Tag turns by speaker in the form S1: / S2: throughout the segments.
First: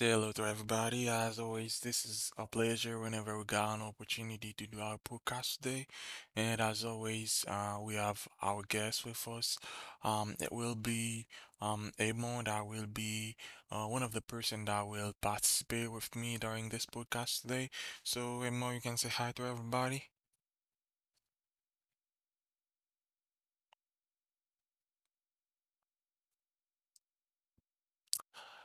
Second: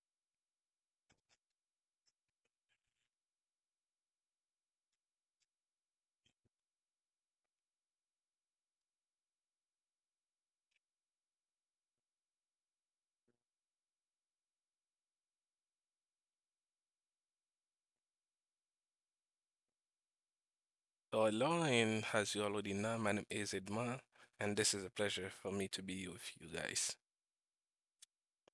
S1: say hello to everybody. As always, this is a pleasure whenever we got an opportunity to do our podcast today. And as always, we have our guest with us. It will be Amon that will be one of the person that will participate with me during this podcast today. So, Amon, you can say hi to everybody.
S2: So hello, and as you already know, my name is Edmond, and this is a pleasure for me to be with you guys.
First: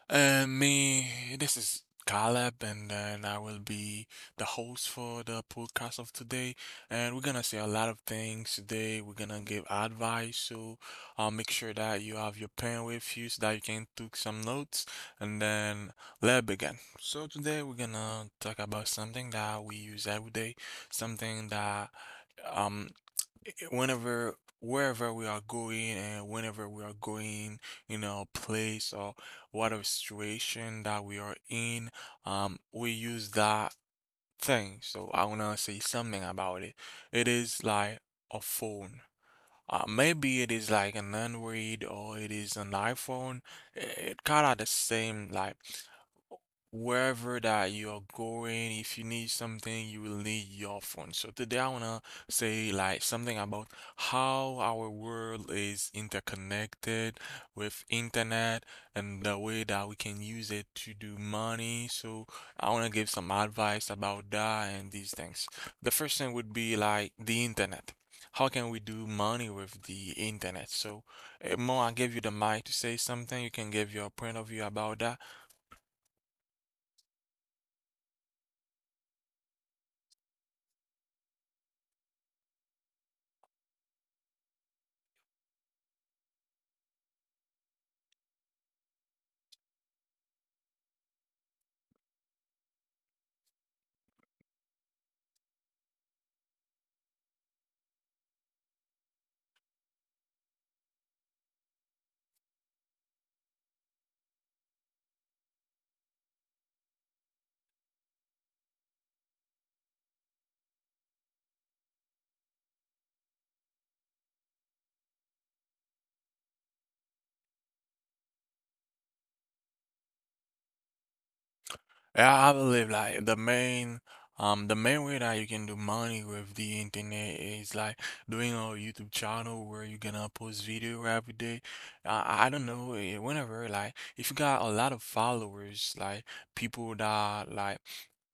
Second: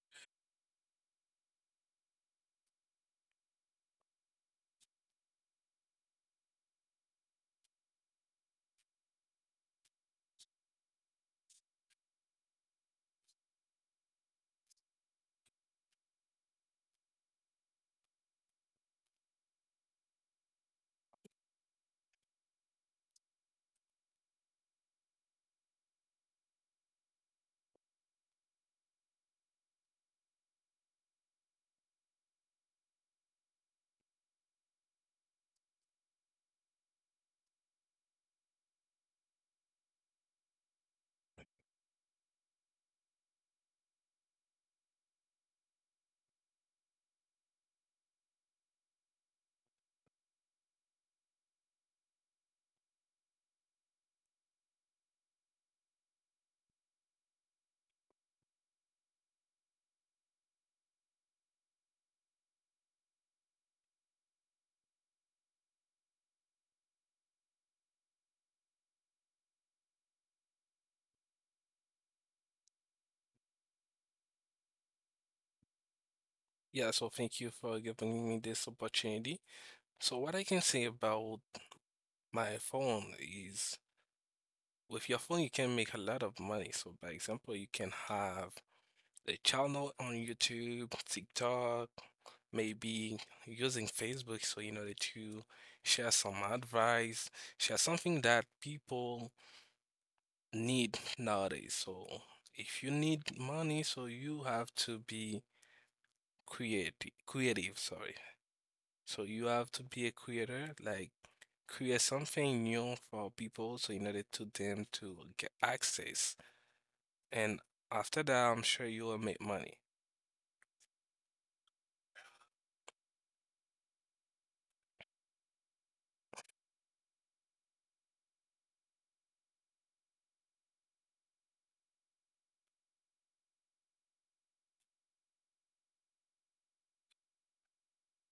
S1: Me, this is Caleb, and then I will be the host for the podcast of today. And we're gonna say a lot of things today. We're gonna give advice, so make sure that you have your pen with you so that you can take some notes. And then let's begin. So today we're gonna talk about something that we use every day, something that um whenever wherever we are going and whenever we are going in a place or whatever situation that we are in we use that thing, so I want to say something about it. It is like a phone. Maybe it is like an Android or it is an iPhone. It kind of the same, like wherever that you're going, if you need something, you will need your phone. So today I wanna say like something about how our world is interconnected with internet and the way that we can use it to do money. So I wanna give some advice about that and these things. The first thing would be like the internet, how can we do money with the internet? So, Mo, I give you the mic to say something. You can give your point of view about that.
S2: Yeah, so thank you for giving me this opportunity. So what I can say about my phone is with your phone you can make a lot of money. So by example, you can have a channel on YouTube, TikTok, maybe using Facebook so you know that you share some advice, share something that people need nowadays. So if you need money, so you have to be creative, sorry. So you have to be a creator, like create something new for people so in order to them to get access. And after that, I'm sure you will make money.
S1: Yeah, I believe like the main way that you can do money with the internet is like doing a YouTube channel where you're gonna post video every day. I don't know, whenever like if you got a lot of followers, like people that like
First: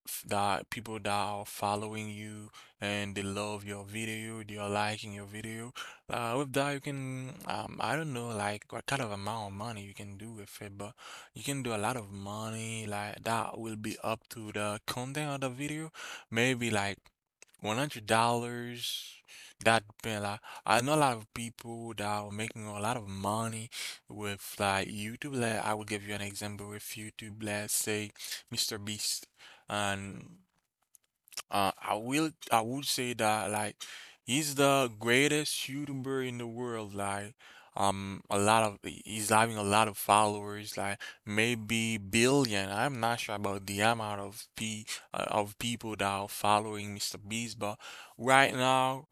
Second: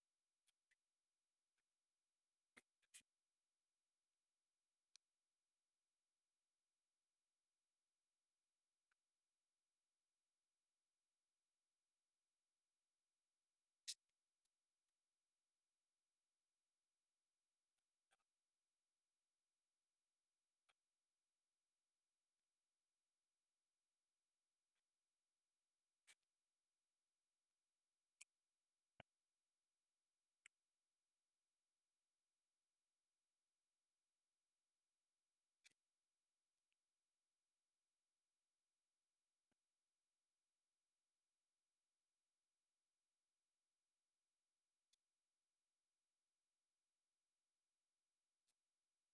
S1: f- that people that are following you and they love your video, they are liking your video. With that, you can, I don't know, like what kind of amount of money you can do with it, but you can do a lot of money, like that will be up to the content of the video, maybe like $100. That depend, like I know a lot of people that are making a lot of money with like YouTube. Like I will give you an example with YouTube. Let's say Mr Beast, and I would say that like he's the greatest YouTuber in the world. Like a lot of he's having a lot of followers, like maybe billion. I'm not sure about the amount of people that are following Mr. Beast, but right now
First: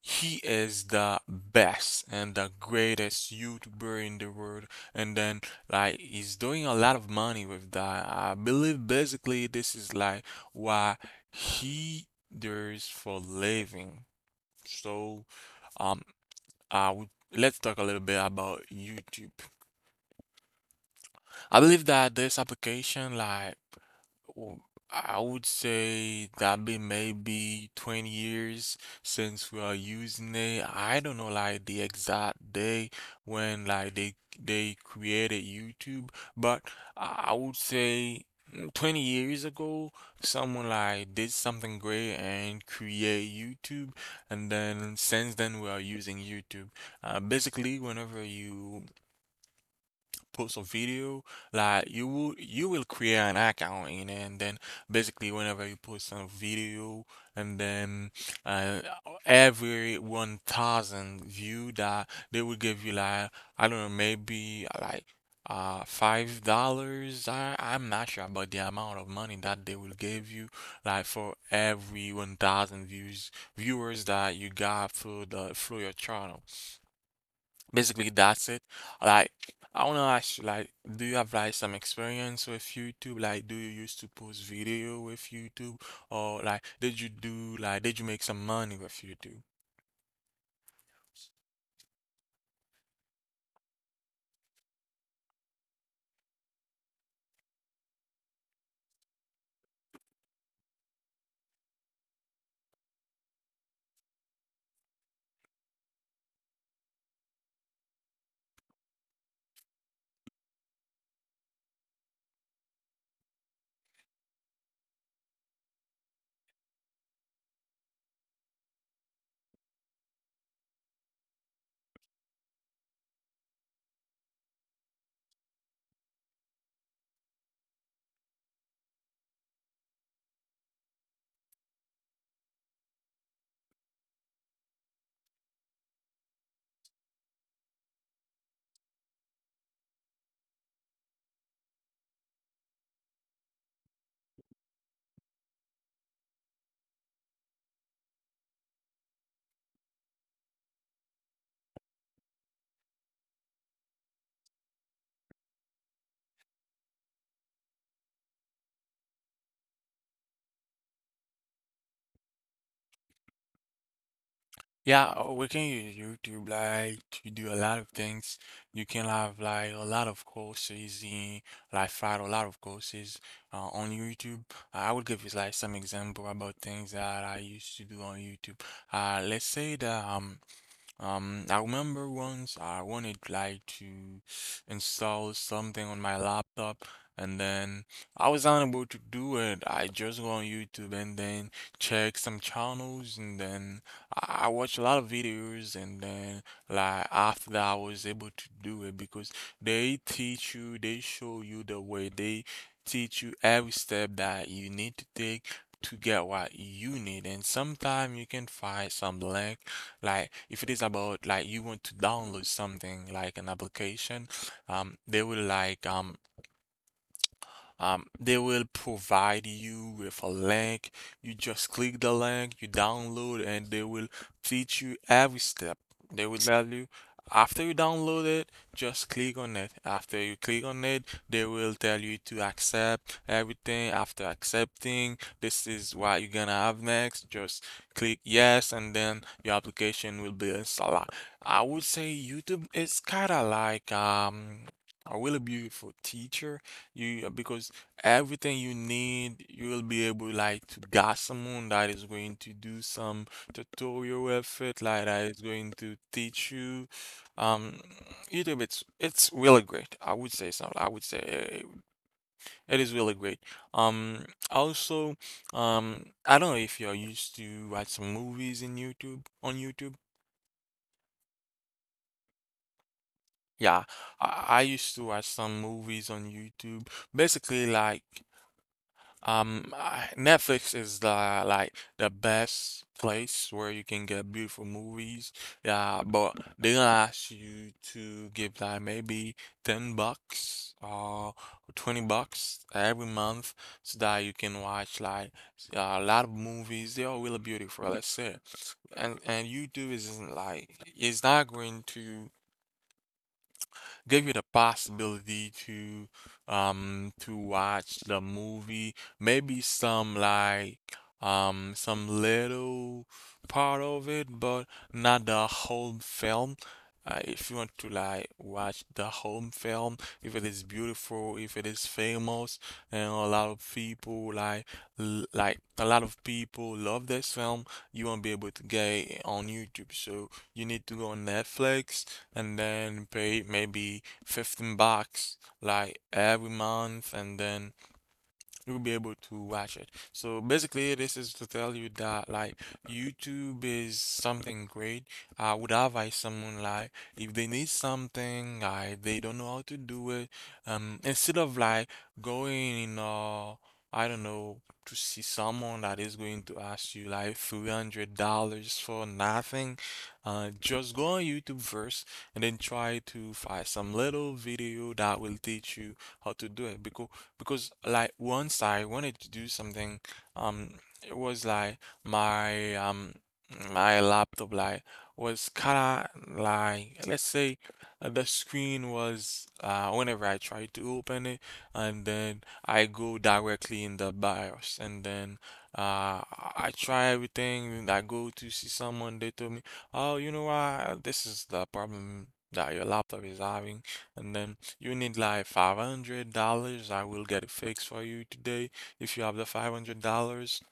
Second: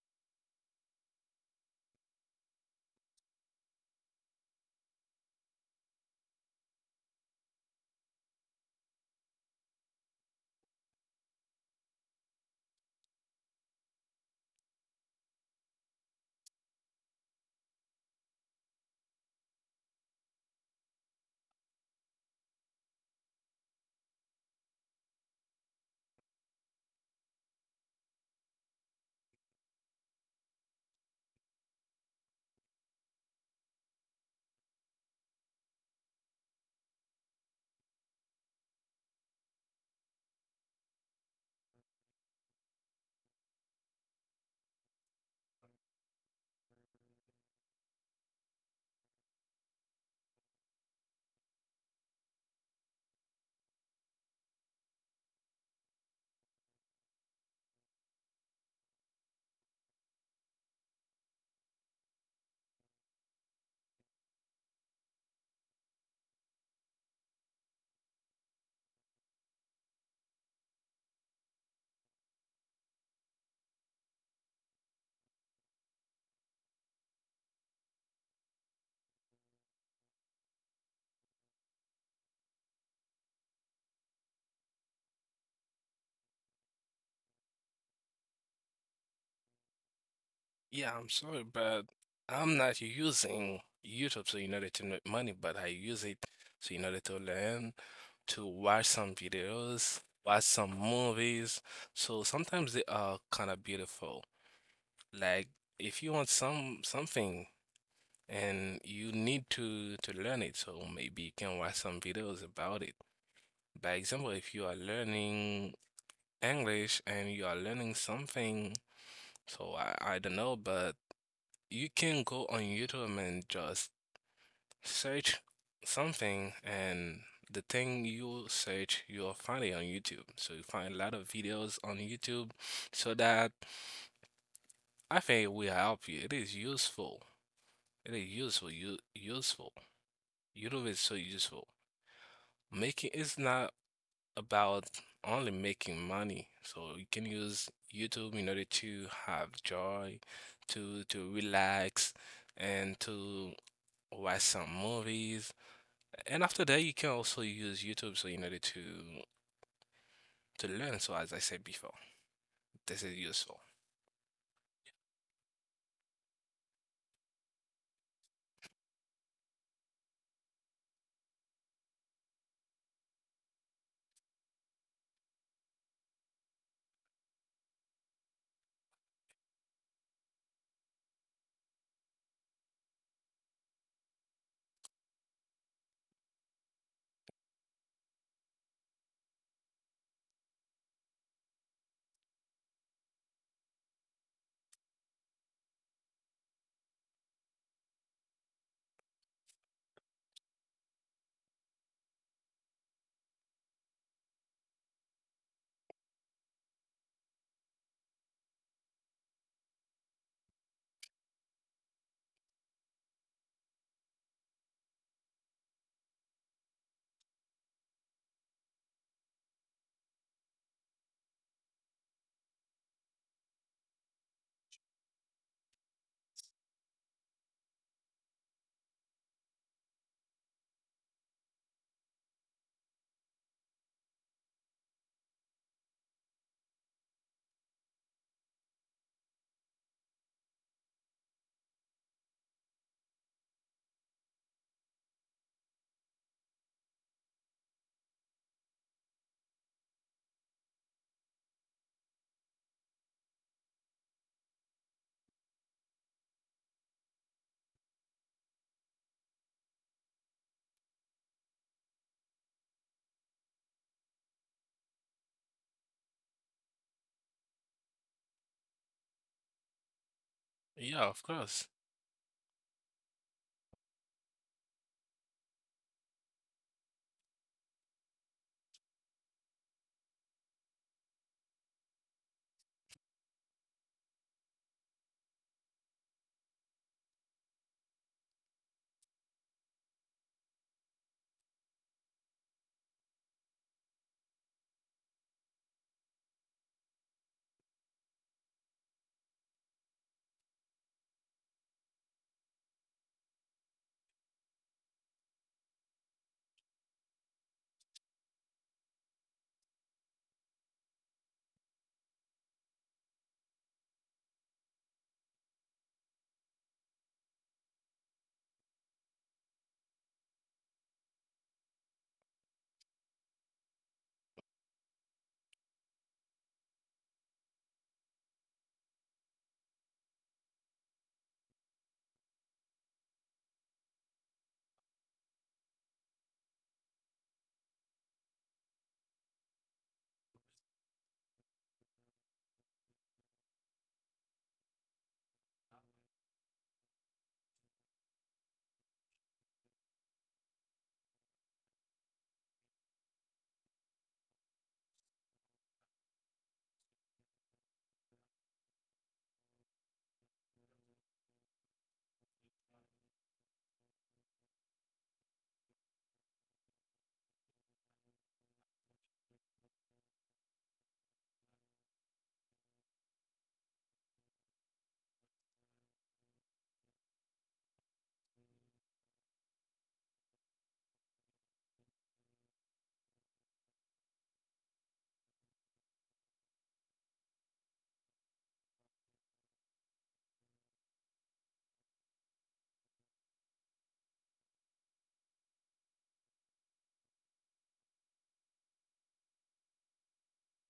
S1: he is the best and the greatest YouTuber in the world. And then, like, he's doing a lot of money with that. I believe basically this is like what he does for living. So, um, I would let's talk a little bit about YouTube. I believe that this application, w- I would say that been maybe 20 years since we are using it. I don't know like the exact day when they created YouTube, but I would say 20 years ago someone like did something great and create YouTube, and then since then we are using YouTube. Basically whenever you post a video, like you will create an account in it, and then basically whenever you post a video and then uh, every 1,000 view that they will give you like I don't know maybe $5. I'm not sure about the amount of money that they will give you like for every 1,000 views viewers that you got through the through your channel. Basically, that's it. Like, I wanna ask you, like, do you have like some experience with YouTube? Like, do you used to post video with YouTube, or like, did you do like, did you make some money with YouTube?
S2: Yeah, I'm sorry, but I'm not using YouTube so in order to make money, but I use it so in order to learn to watch some videos, watch some movies. So sometimes they are kind of beautiful. Like if you want some something and you need to learn it, so maybe you can watch some videos about it. By example, if you are learning English and you are learning something, so I don't know, but you can go on YouTube and just search something, and the thing you search, you'll find it on YouTube. So you find a lot of videos on YouTube, so that I think it will help you. It is useful. It is useful. You useful. YouTube is so useful. Making it's not about only making money. So you can use YouTube in order to have joy, to relax, and to watch some movies. And after that, you can also use YouTube, so in order to learn. So as I said before, this is useful.
S1: Yeah, we can use YouTube. Like, you do a lot of things. You can have like a lot of courses in, like, find a lot of courses on YouTube. I would give you like some example about things that I used to do on YouTube. Let's say that. I remember once I wanted like to install something on my laptop, and then I was unable to do it. I just go on YouTube and then check some channels and then I watch a lot of videos, and then like after that I was able to do it because they teach you, they show you the way, they teach you every step that you need to take to get what you need. And sometimes you can find some lack, like if it is about like you want to download something like an application, um, they will like um they will provide you with a link. You just click the link, you download, and they will teach you every step. They will tell you after you download it, just click on it. After you click on it, they will tell you to accept everything. After accepting, this is what you're gonna have next. Just click yes, and then your application will be installed. I would say YouTube is kind of like a really beautiful teacher. You, because everything you need you will be able like to got someone that is going to do some tutorial effort like that is going to teach you. um YouTube, it's really great, I would say. So I would say, it is really great. Um also I don't know if you're used to watch some movies in YouTube.
S2: Yeah, of course.
S1: Yeah. I used to watch some movies on YouTube basically, like Netflix is the like the best place where you can get beautiful movies. Yeah, but they gonna ask you to give like maybe 10 bucks or 20 bucks every month so that you can watch like a lot of movies. They are really beautiful, let's say. And YouTube isn't like it's not going to give you the possibility to watch the movie, maybe some like some little part of it, but not the whole film. If you want to like watch the whole film, if it is beautiful, if it is famous, and a lot of people like l- like a lot of people love this film, you won't be able to get it on YouTube. So you need to go on Netflix and then pay maybe 15 bucks like every month, and then you'll be able to watch it. So basically, this is to tell you that like YouTube is something great. I would advise someone like if they need something, like they don't know how to do it, instead of like going in I don't know, to see someone that is going to ask you like $300 for nothing, just go on YouTube first and then try to find some little video that will teach you how to do it. Because like once I wanted to do something, um, it was like my um my laptop like was kinda like, let's say, the screen was whenever I try to open it and then I go directly in the BIOS, and then uh I try everything and I go to see someone. They told me, oh, you know what, this is the problem that your laptop is having, and then you need like $500. I will get it fixed for you today if you have the $500.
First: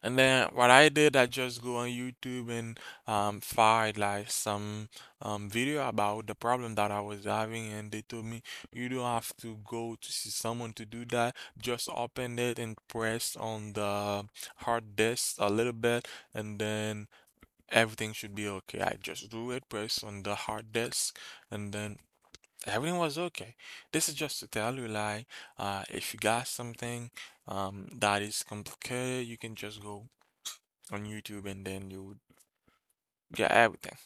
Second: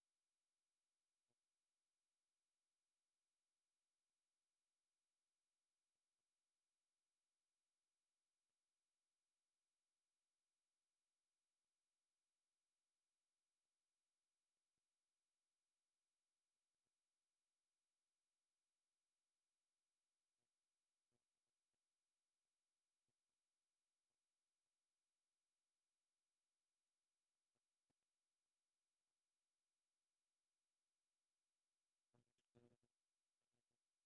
S1: And then what I did, I just go on YouTube and find like some video about the problem that I was having. And they told me you don't have to go to see someone to do that. Just open it and press on the hard disk a little bit, and then everything should be okay. I just do it, press on the hard disk, and then everything was okay. This is just to tell you, like, if you got something that is complicated, you can just go on YouTube and then you would get everything.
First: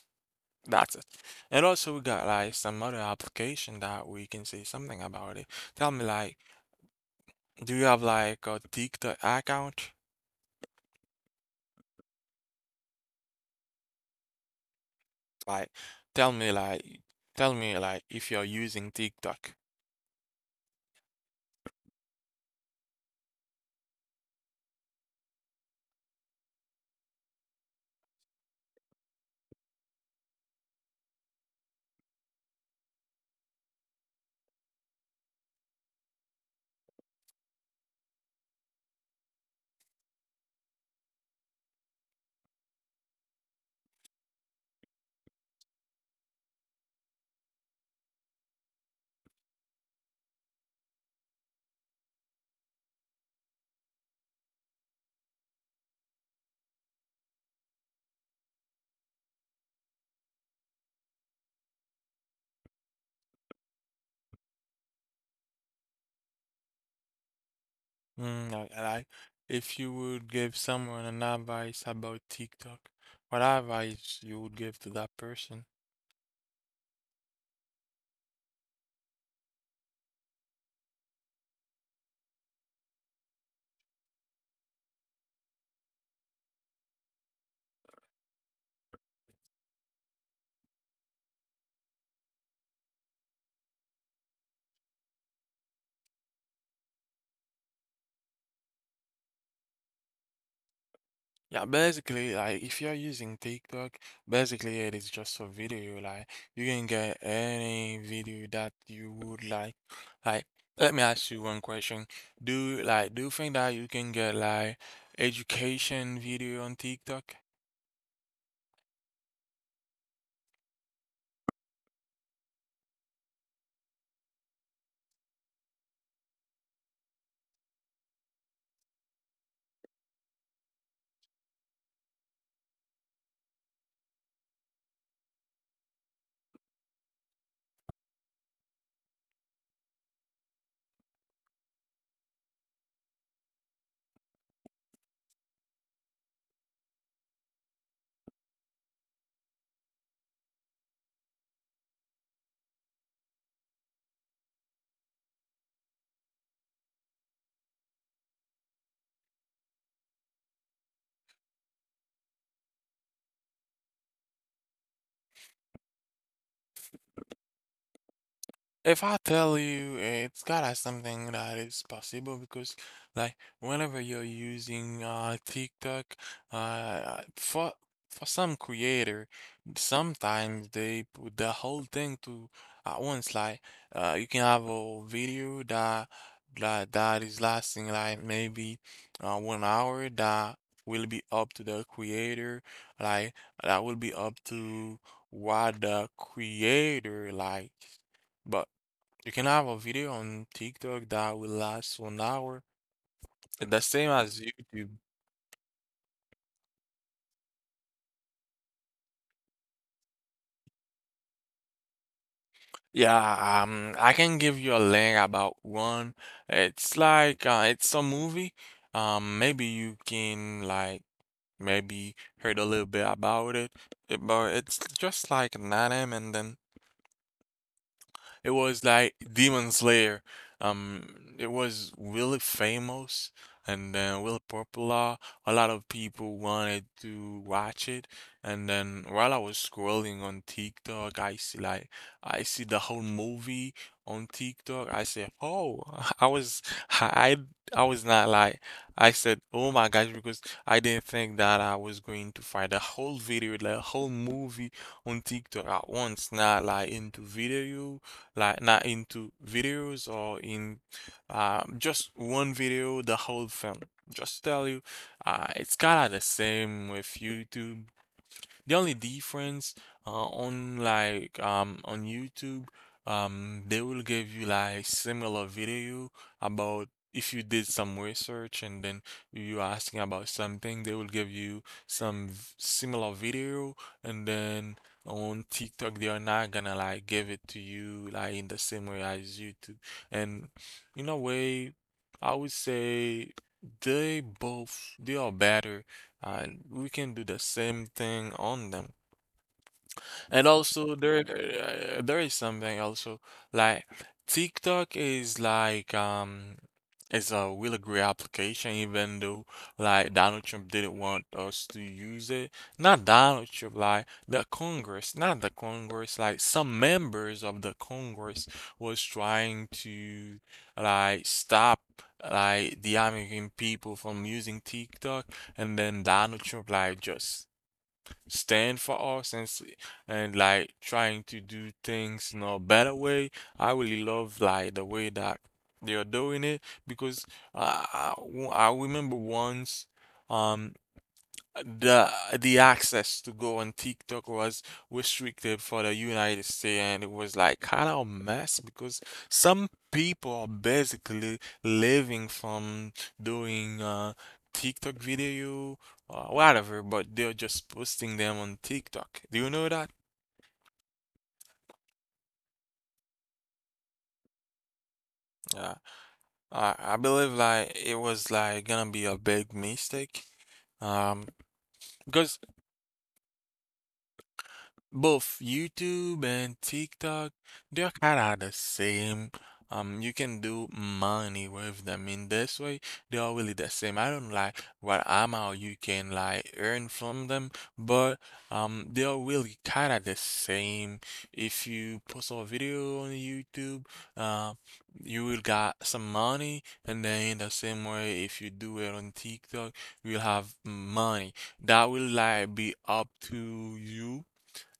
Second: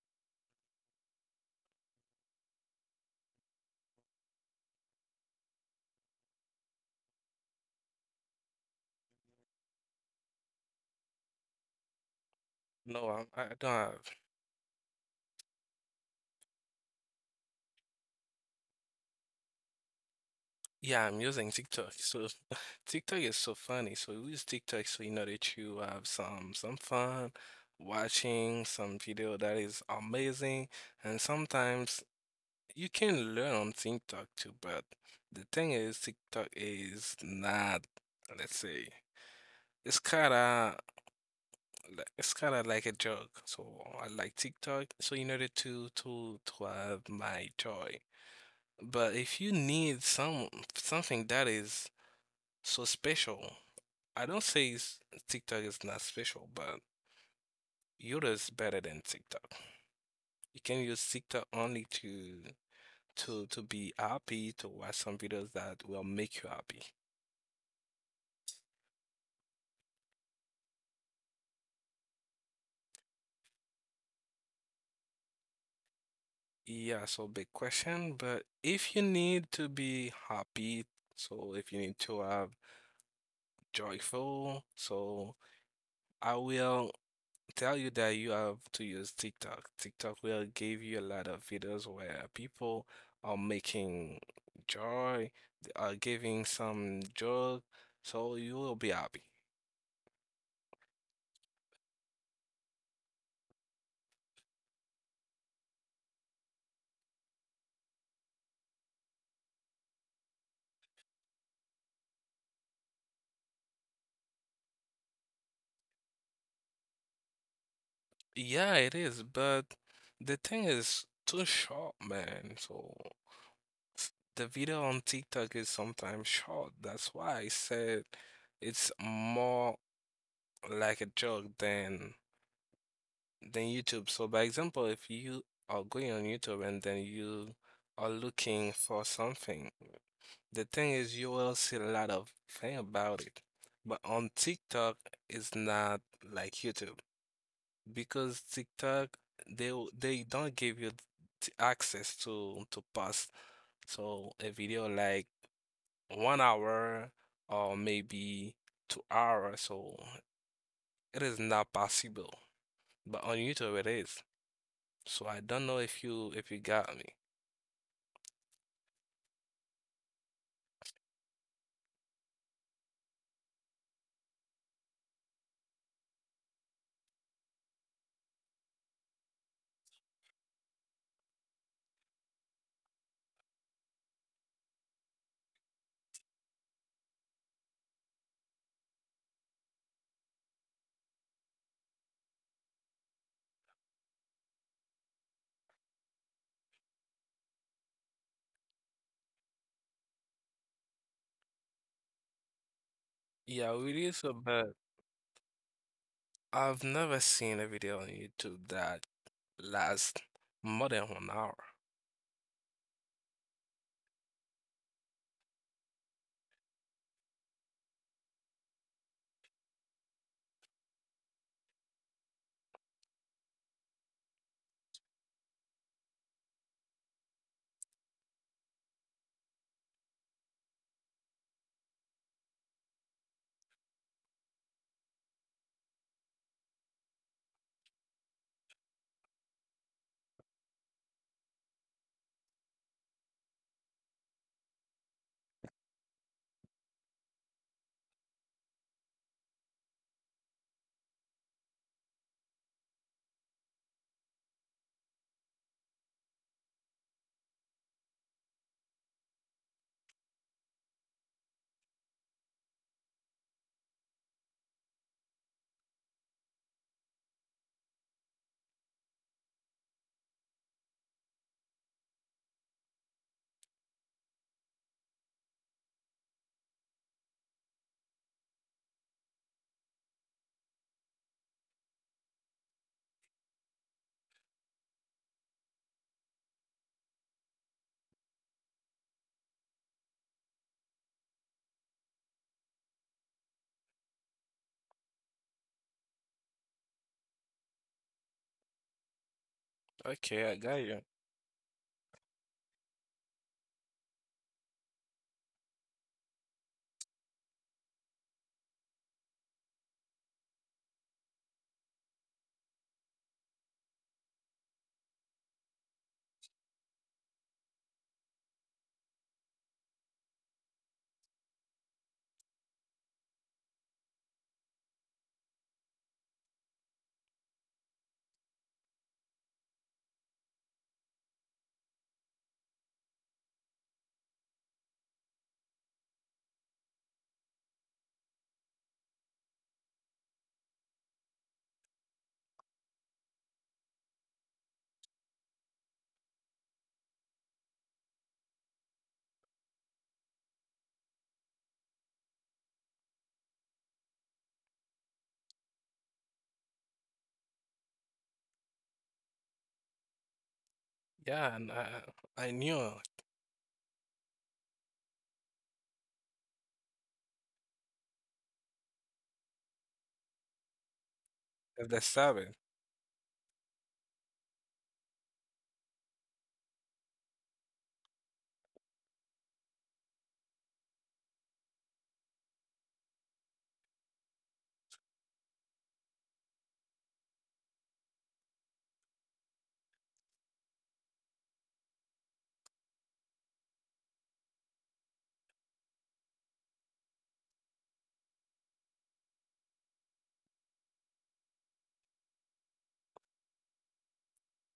S1: That's it. And also, we got like some other application that we can say something about it. Tell me, like, do you have like a TikTok account?
S2: No, I don't have.
S1: Like, tell me, like, tell me, like, if you're using TikTok.
S2: Yeah, I'm using TikTok. So TikTok is so funny. So we use TikTok so in order to have some fun, watching some video that is amazing, and sometimes you can learn on TikTok too. But the thing is, TikTok is not, let's say, it's kind of like, it's kind of like a joke. So I like TikTok, so in order to to have my joy, but if you need some something that is so special, I don't say s- TikTok is not special, but Yoda is better than TikTok. You can use TikTok only to to be happy, to watch some videos that will make you happy.
S1: Mm, like, if you would give someone an advice about TikTok, what advice you would give to that person?
S2: Yeah, so big question, but if you need to be happy, so if you need to have joyful. So I will tell you that you have to use TikTok. TikTok will give you a lot of videos where people are making joy, they are giving some joy, so you will be happy.
S1: Yeah, basically, like, if you're using TikTok, basically it is just a video. Like, you can get any video that you would like. Like, let me ask you one question. Do, like, do you think that you can get, like, education video on TikTok?
S2: Yeah, it is, but the thing is too short, man. So the video on TikTok is sometimes short. That's why I said it's more like a joke than YouTube. So, by example, if you are going on YouTube and then you are looking for something, the thing is you will see a lot of thing about it. But on TikTok, it's not like YouTube because TikTok they don't give you access to post. So a video like 1 hour or maybe 2 hours, so it is not possible. But on YouTube it is. So I don't know if you got me.
S1: If I tell you, it's gotta something that is possible because, whenever you're using TikTok, uh, uh, for for some creator, sometimes they put the whole thing to at once. You can have a video that that is lasting like maybe 1 hour. That will be up to the creator, like that will be up to what the creator like. But you can have a video on TikTok that will last 1 hour,
S2: Yeah,
S1: the
S2: we
S1: same
S2: did so,
S1: as
S2: but
S1: YouTube.
S2: I've never seen a video on YouTube that lasts more than 1 hour.
S1: Yeah, I can give you a link about one. It's like it's a movie. Maybe you can like maybe heard a little bit about it, but it's just like an anime, and then it was like Demon Slayer. It was really famous and then really popular. A lot of people wanted to watch it. And then while I was scrolling on TikTok, I see the whole movie on TikTok. I said, "Oh," I was I I was not like. I said, oh my gosh, because I didn't think that I was going to find a whole video, like a whole movie on TikTok at once, not like into video, like not into videos, or in just one video, the whole film. Just tell you, it's kind of the same with YouTube. The only difference, on on YouTube, they will give you like similar video about, if you did some research and then you asking about something, they will give you some similar video. And then on TikTok they are not gonna like give it to you like in the same way as YouTube. And in a way, I would say they both, they are better, and we can do the same thing on them. And
S2: Okay, I got
S1: also
S2: you.
S1: there, there is something also, like TikTok is is a really great application, even though like Donald Trump didn't want us to use it. Not Donald Trump, like the Congress, not the Congress, like some members of the Congress was trying to like stop like the American people from using TikTok, and then Donald Trump like just stand for us and and like trying to do things in a better way. I really love like the way that they are doing it, because uh, I I remember once. Um, the the access to go on TikTok was restricted for the United States, and it was like kind of a mess because some people are basically living from doing TikTok video or whatever, but they're just posting them on TikTok. Do you know that?
S2: Yeah, and I knew
S1: Yeah. I believe like it was like gonna be a big mistake. Um,
S2: if that's
S1: because
S2: seven.
S1: both YouTube and TikTok, they're kind of the same. You can do money with them in this way. They are really the same. I don't like what amount you can like earn from them, but they are really kind of the same. If you post a video on YouTube, uh, you will got some money, and then in the same way, if you do it on TikTok, you'll have money. That will like be up to you,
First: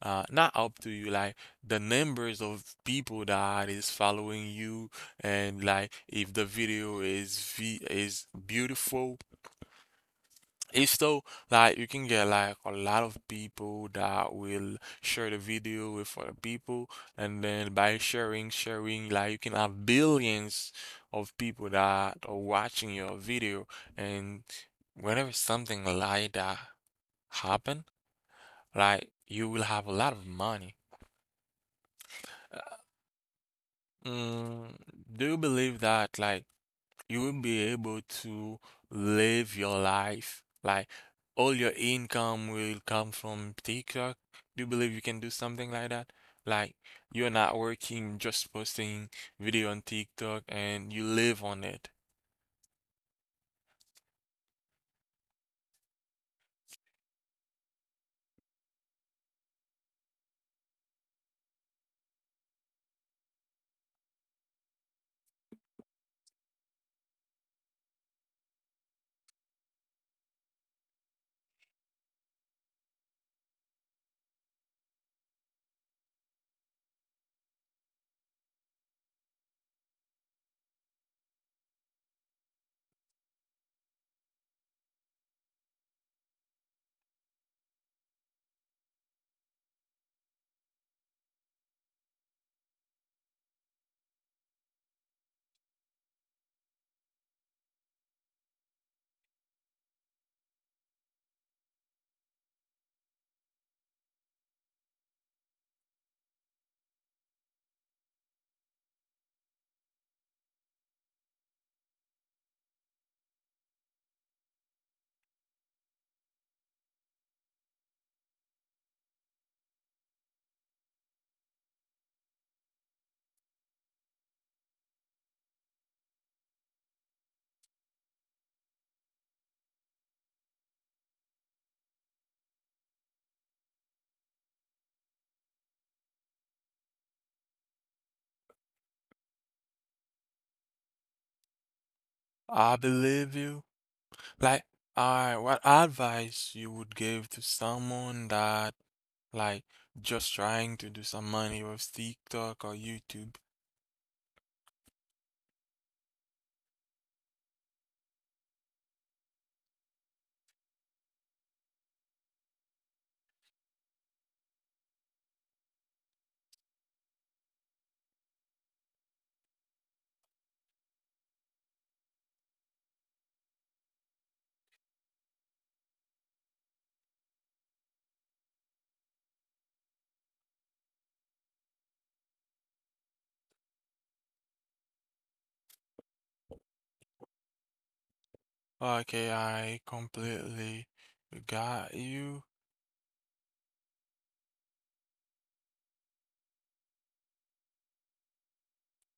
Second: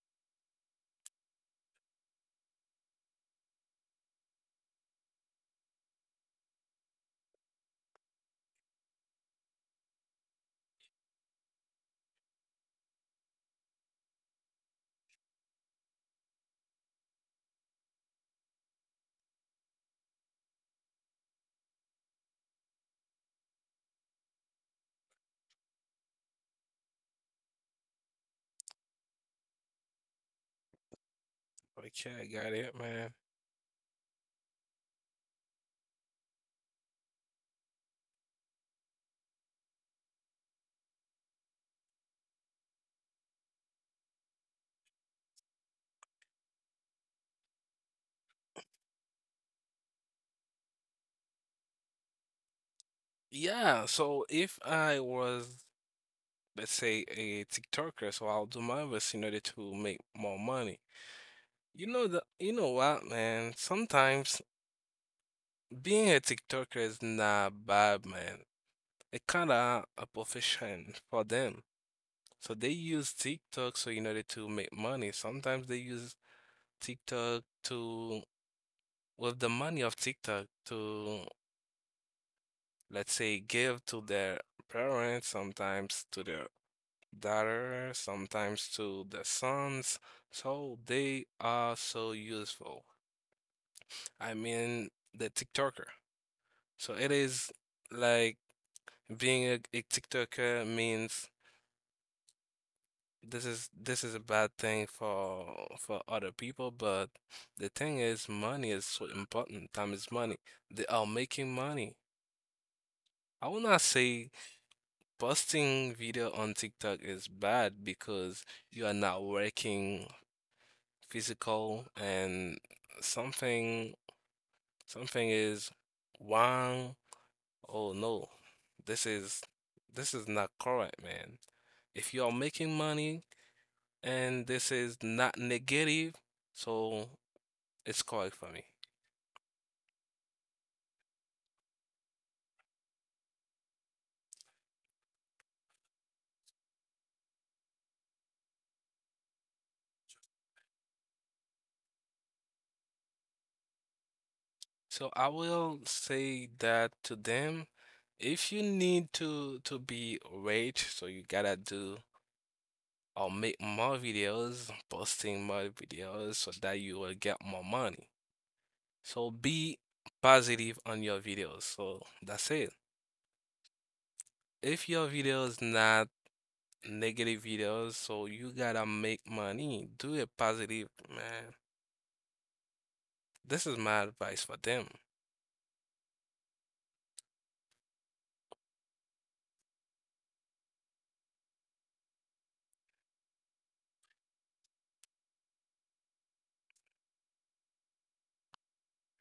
S1: not up to you, like the numbers of people that is following you, and like if the video is v is beautiful, it's so, like, you can get like a lot of people that will share the video with other people, and then by sharing, sharing, like you can have billions of people that are watching your video, and whenever something like that happen, like you will have a lot of money.
S2: Okay, I got it, man.
S1: Mm, do you believe that like you will be able to live your life? Like all your income will come from TikTok? Do you believe you can do something like that? Like you're not working, just posting video on TikTok and you live on it.
S2: Yeah, so if I was, let's say, a TikToker, so I'll do my best in order to make more money. You know what, man? Sometimes being a TikToker is not bad, man. It kinda a profession for them. So they use TikTok so in order to make money. Sometimes they use TikTok to with the money of TikTok to let's say give to their parents, sometimes to their daughter, sometimes to their sons. So they are so useful. I mean the TikToker. So it is like being a TikToker means this is a bad thing for other people, but the thing is money is so important. Time is money. They are making money. I will not say posting video on TikTok is bad because you are not working physical and something is wrong. Oh no, this is this is not correct, man. If you are making money and this is not negative, so it's correct for me.
S1: I believe you. Like, what advice you would give to someone that like just trying to do some money with TikTok or YouTube?
S2: So I will say that to them, if you need to be rich, so you gotta do or make more videos, posting more videos so that you will get more money. So be positive on your videos. So that's it. If your video is not negative videos, so you gotta make money. Do it positive, man. This is my advice for them.
S1: Okay, I completely got you.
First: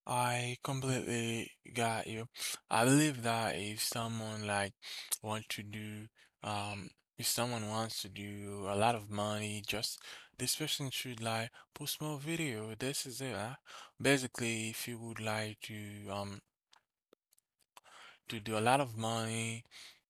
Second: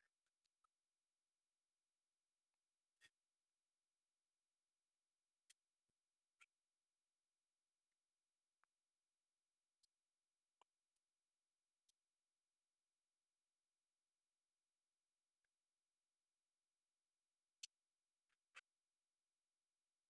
S1: I completely got you. I believe that if someone like want to do um if someone wants to do a lot of money, just, this person should like post more video. This is it, huh? Basically, if you would like um to do a lot of money,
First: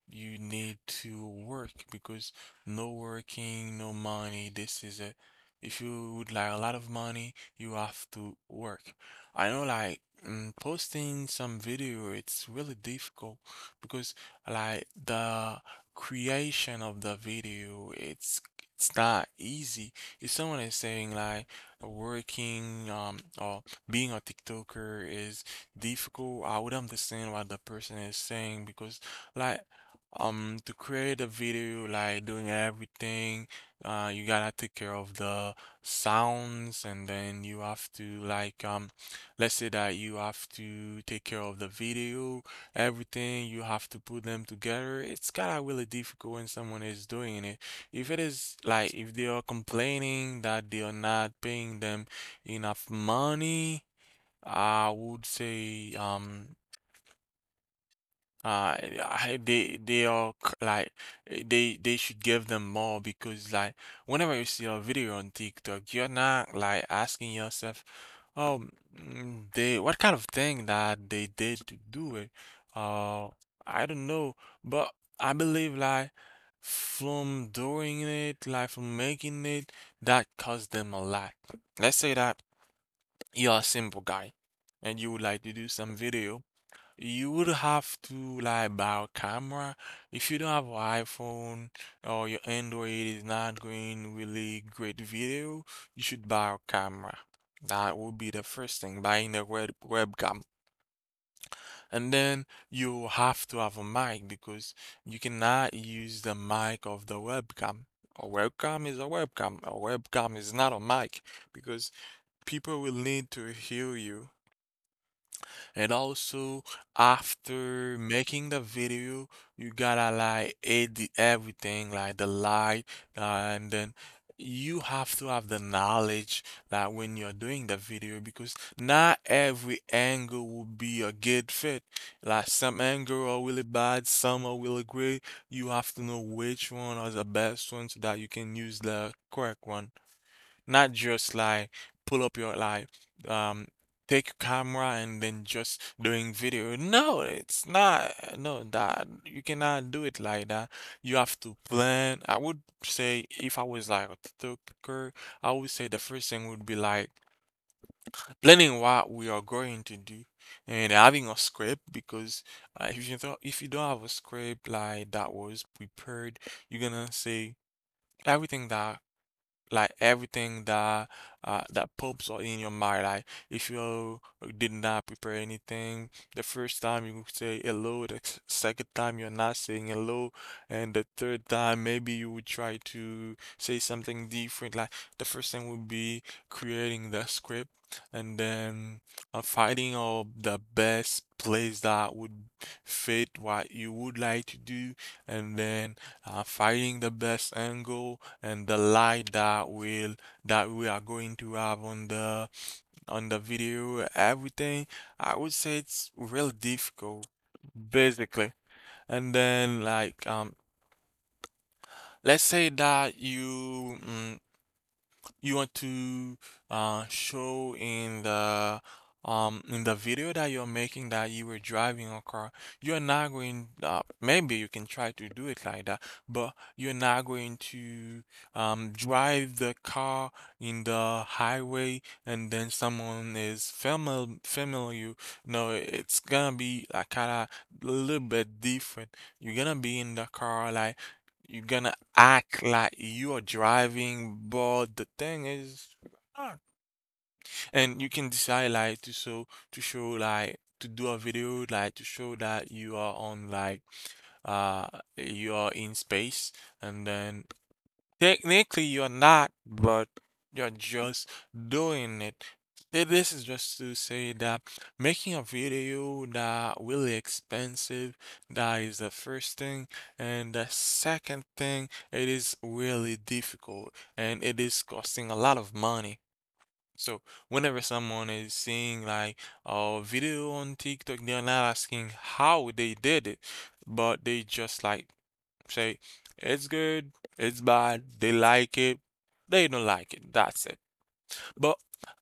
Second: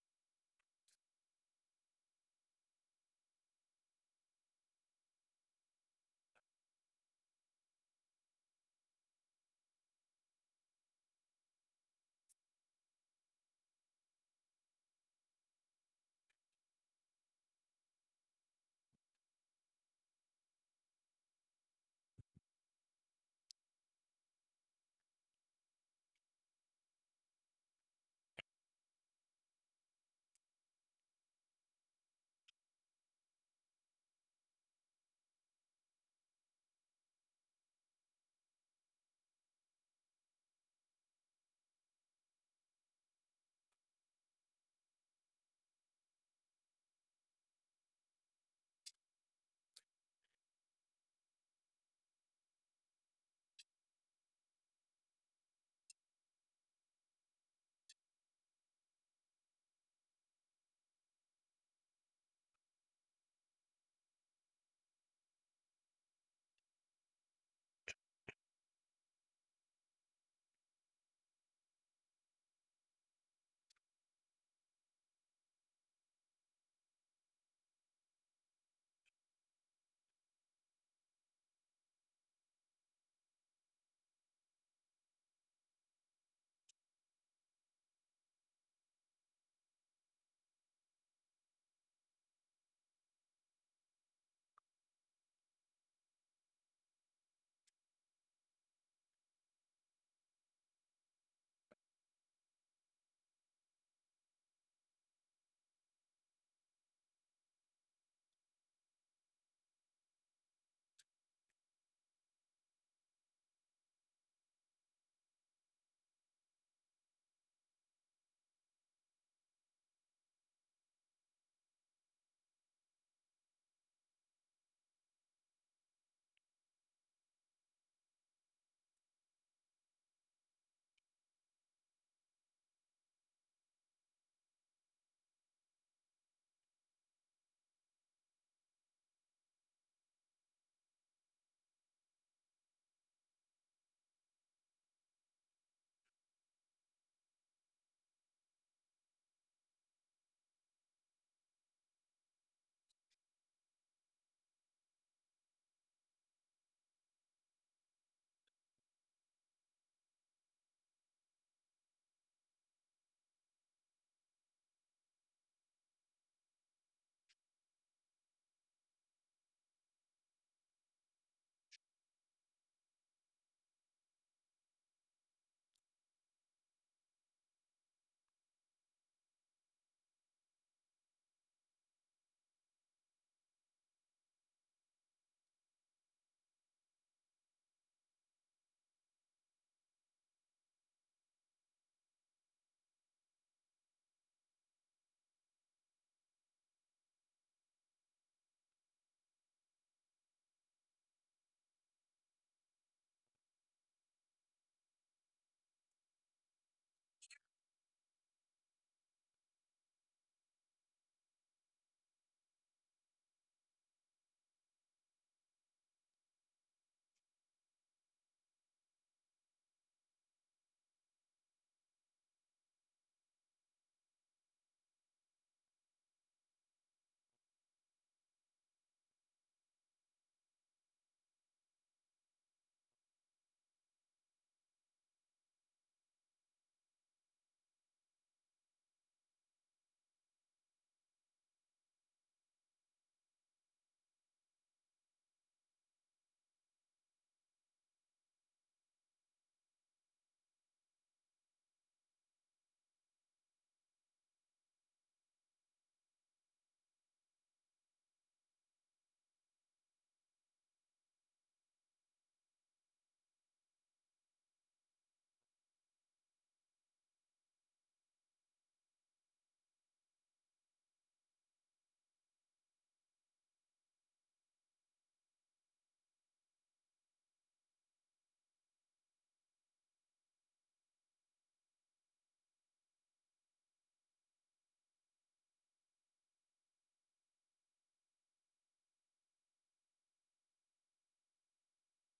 S1: you need to work, because no working, no money. If you would like a lot of money, you have to work. I know like, mm, posting some video, it's really difficult, because the creation of the video, it's not easy. If someone is saying like working or being a TikToker is difficult, I would understand what the person is saying, because like, to create a video, like doing everything, you gotta take care of the sounds, and then you have to like, let's say that you have to take care of the video, everything. You have to put them together. It's kinda really difficult when someone is doing it. If it is like, if they are complaining that they are not paying them enough money, I would say, um, Uh, eh, they are c- like eh, they should give them more, because like whenever you see a video on TikTok, you're not like asking yourself, oh, mm, they, what kind of thing that they did to do it? Uh, I don't know, but I believe like from doing it, like from making it, that cost them a lot. Let's say that you're a simple guy and you would like to do some video. You would have to like buy a camera. If you don't have an iPhone or your Android is not doing really great video, you should buy a camera. That would be the first thing, buying a webcam. And then you have to have a mic, because you cannot use the mic of the webcam. A webcam is a webcam. A webcam is not a mic, because people will need to hear you. And also, after making the video, you gotta like edit everything, like the light, uh, and then you have to have the knowledge that when you're doing the video, because not every angle will be a good fit. Like some angle are really bad, some are really great. You have to know which one are the best one, so that you can use the correct one. Not just like pull up your like um take your camera and then just doing video. No, it's not, no, that you cannot do it like that. You have to plan. I would say if I was like a TikToker, I would say the first thing would be like planning what we are going to do and having a script, because if you don't have a script like that was prepared, you're gonna say everything that everything that that pops up in your mind. Like if you did not prepare anything, the first time you say hello, the second time you're not saying hello, and the third time maybe you would try to say something different. Like the first thing would be creating the script, and then finding out the best place that would fit what you would like to do, and then finding the best angle and the light that will that we are going to have on the video, everything. I would say it's real difficult, basically. And then let's say that you, mm, you want to, show in the video that you're making that you were driving a car. You're not going, maybe you can try to do it like that, but you're not going to drive the car in the highway and then someone is familiar you. No, it's gonna be like kind of a little bit different. You're gonna be in the car, like you're gonna act like you are driving, but the thing is, ah, and you can decide like to show, to do a video like to show that you are on like uh you are in space, and then technically, you're not, but you're just doing it. This is just to say that making a video that really expensive, that is the first thing. And the second thing, it is really difficult and it is costing a lot of money. So whenever someone is seeing like a video on TikTok, they're not asking how they did it, but they just like say, it's good, it's bad, they like it, they don't like it. That's it. But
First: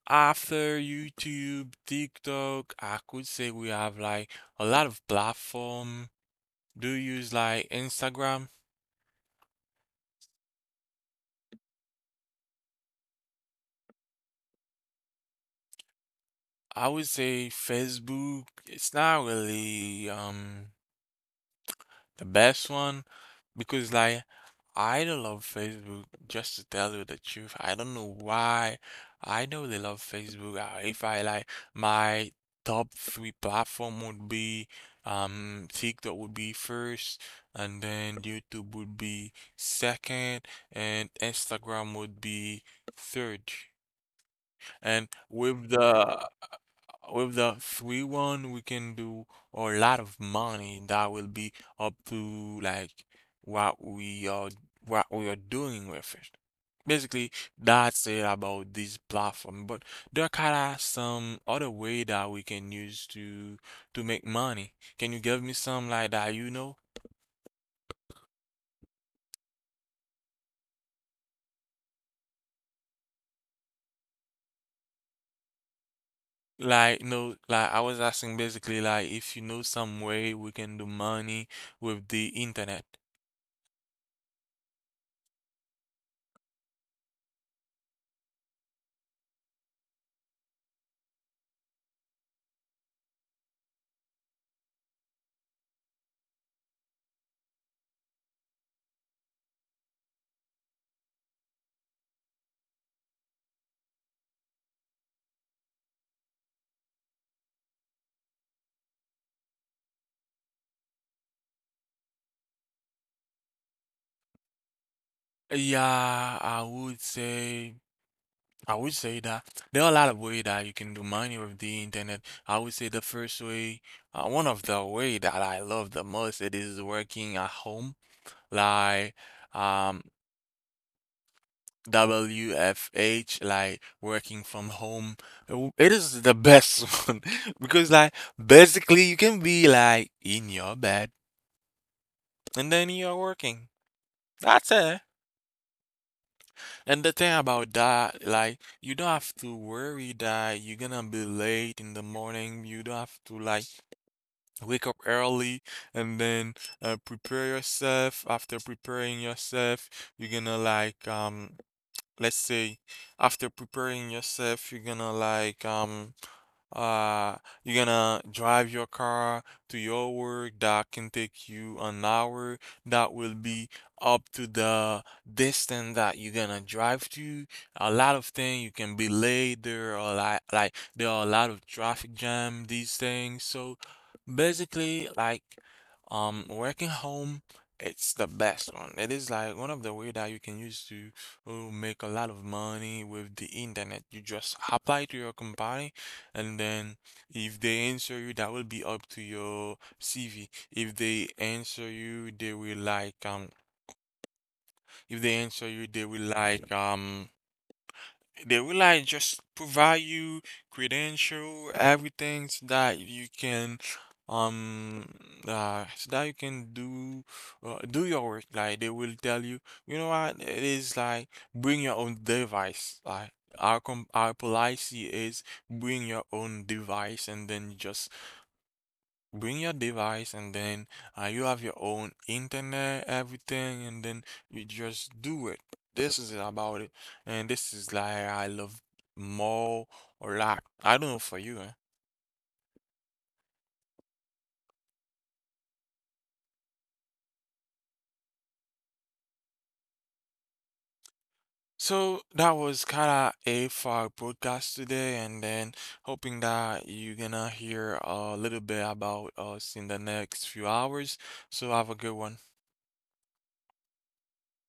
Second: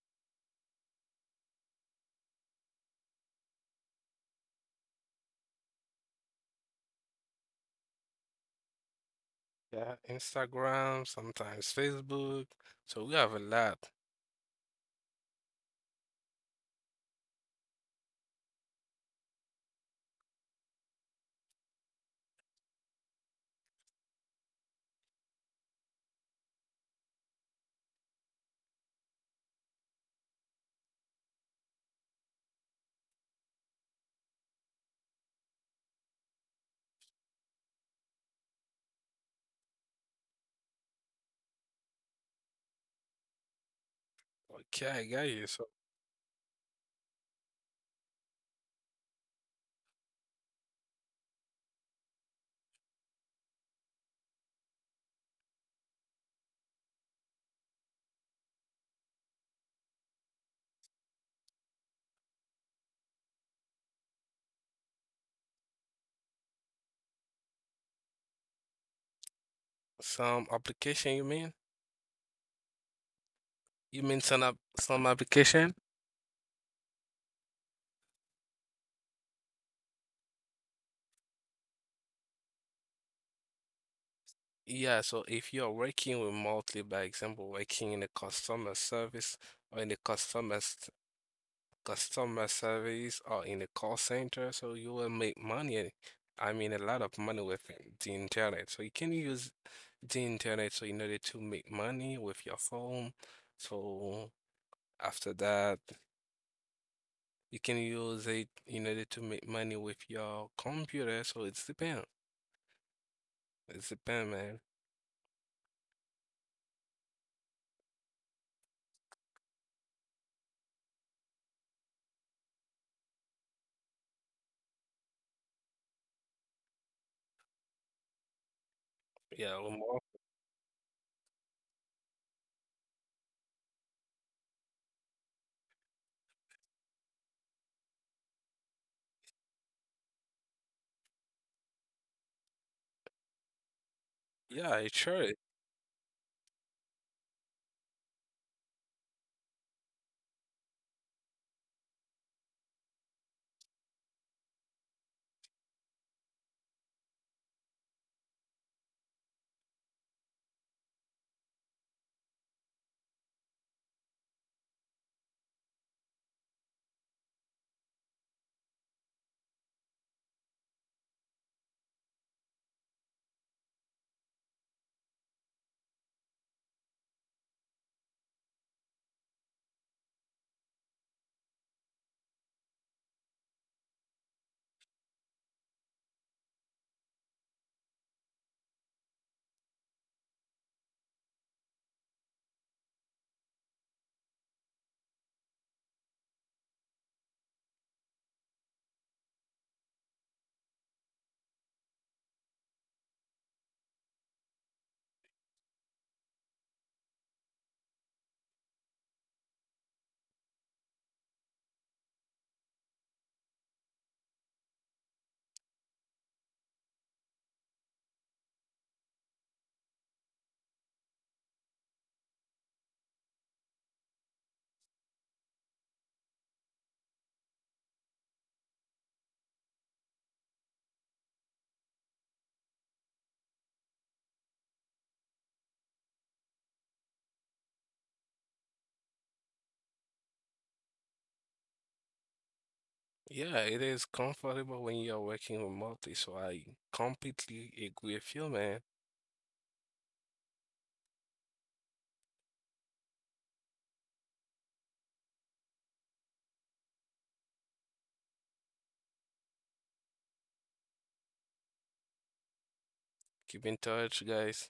S1: after YouTube, TikTok, I could say we have like a lot of platform. Do you use like Instagram?
S2: Yeah, Instagram, sometimes Facebook. So we have a lot.
S1: I would say Facebook, it's not really the best one. Because like I don't love Facebook, just to tell you the truth. I don't know why. I know they love Facebook. If I like my top three platform would be, TikTok would be first, and then YouTube would be second, and Instagram would be third.
S2: Okay, I
S1: And
S2: got you. So
S1: with the 3 1, we can do a lot of money. That will be up to like what we are what we are doing with it. Basically, that's it about this platform. But there are kind of some other way that we can use to make money. Can you give me some like that you know?
S2: some application you mean? You mean some application?
S1: Like no, like I was asking basically like if you know some way we can do money with the internet.
S2: Yeah, so if you're working remotely, by example, working in a customer service or in a customer service or in a call center, so you will make money. I mean, a lot of money with the internet. So you can use the internet so in order to make money with your phone. So after that, you can use it in order to make money with your computer. So it's depend. It's depend, man.
S1: Yeah, I would say that there are a lot of way that you can do money with the internet. I would say the first way, one of the way that I love the most, it is working at home, like
S2: Yeah, remote.
S1: um WFH, like working from home. It is the best one, because like basically you can be like in your bed and then you're working.
S2: Yeah,
S1: That's
S2: it
S1: it.
S2: sure.
S1: And the thing about that, like, you don't have to worry that you're gonna be late in the morning. You don't have to, like, wake up early and then, prepare yourself. After preparing yourself, you're gonna, like, let's say after preparing yourself you're gonna uh you're gonna drive your car to your work, that can take you an hour. That will be up to the distance that you're gonna drive to. A lot of things, you can be late, there are like there are a lot of traffic jam, these things, so basically working home, it's the best one. It is like one of the way that you can use to who make a lot of money with the internet. You just apply to your company, and then if they answer you, that will be up to your CV. If they answer you, they will like. If they answer you, they will like, um, they will like just provide you credential, everything, so that you can um so that you can do, do your work. Like they will tell you, you know what, it is like, bring your own device. Like our com our policy is bring your own device, and then you just bring your device, and then, you have your own internet, everything, and then you just do it. This is about it. And this is like I love, more or lack. I don't know for you, eh?
S2: Yeah, it is comfortable when you're working remotely. So I completely agree with you, man.
S1: So that was kind of it for our podcast today, and then hoping that you're gonna hear a little bit about us in the next few hours. So have a good one.
S2: Keep in touch, guys.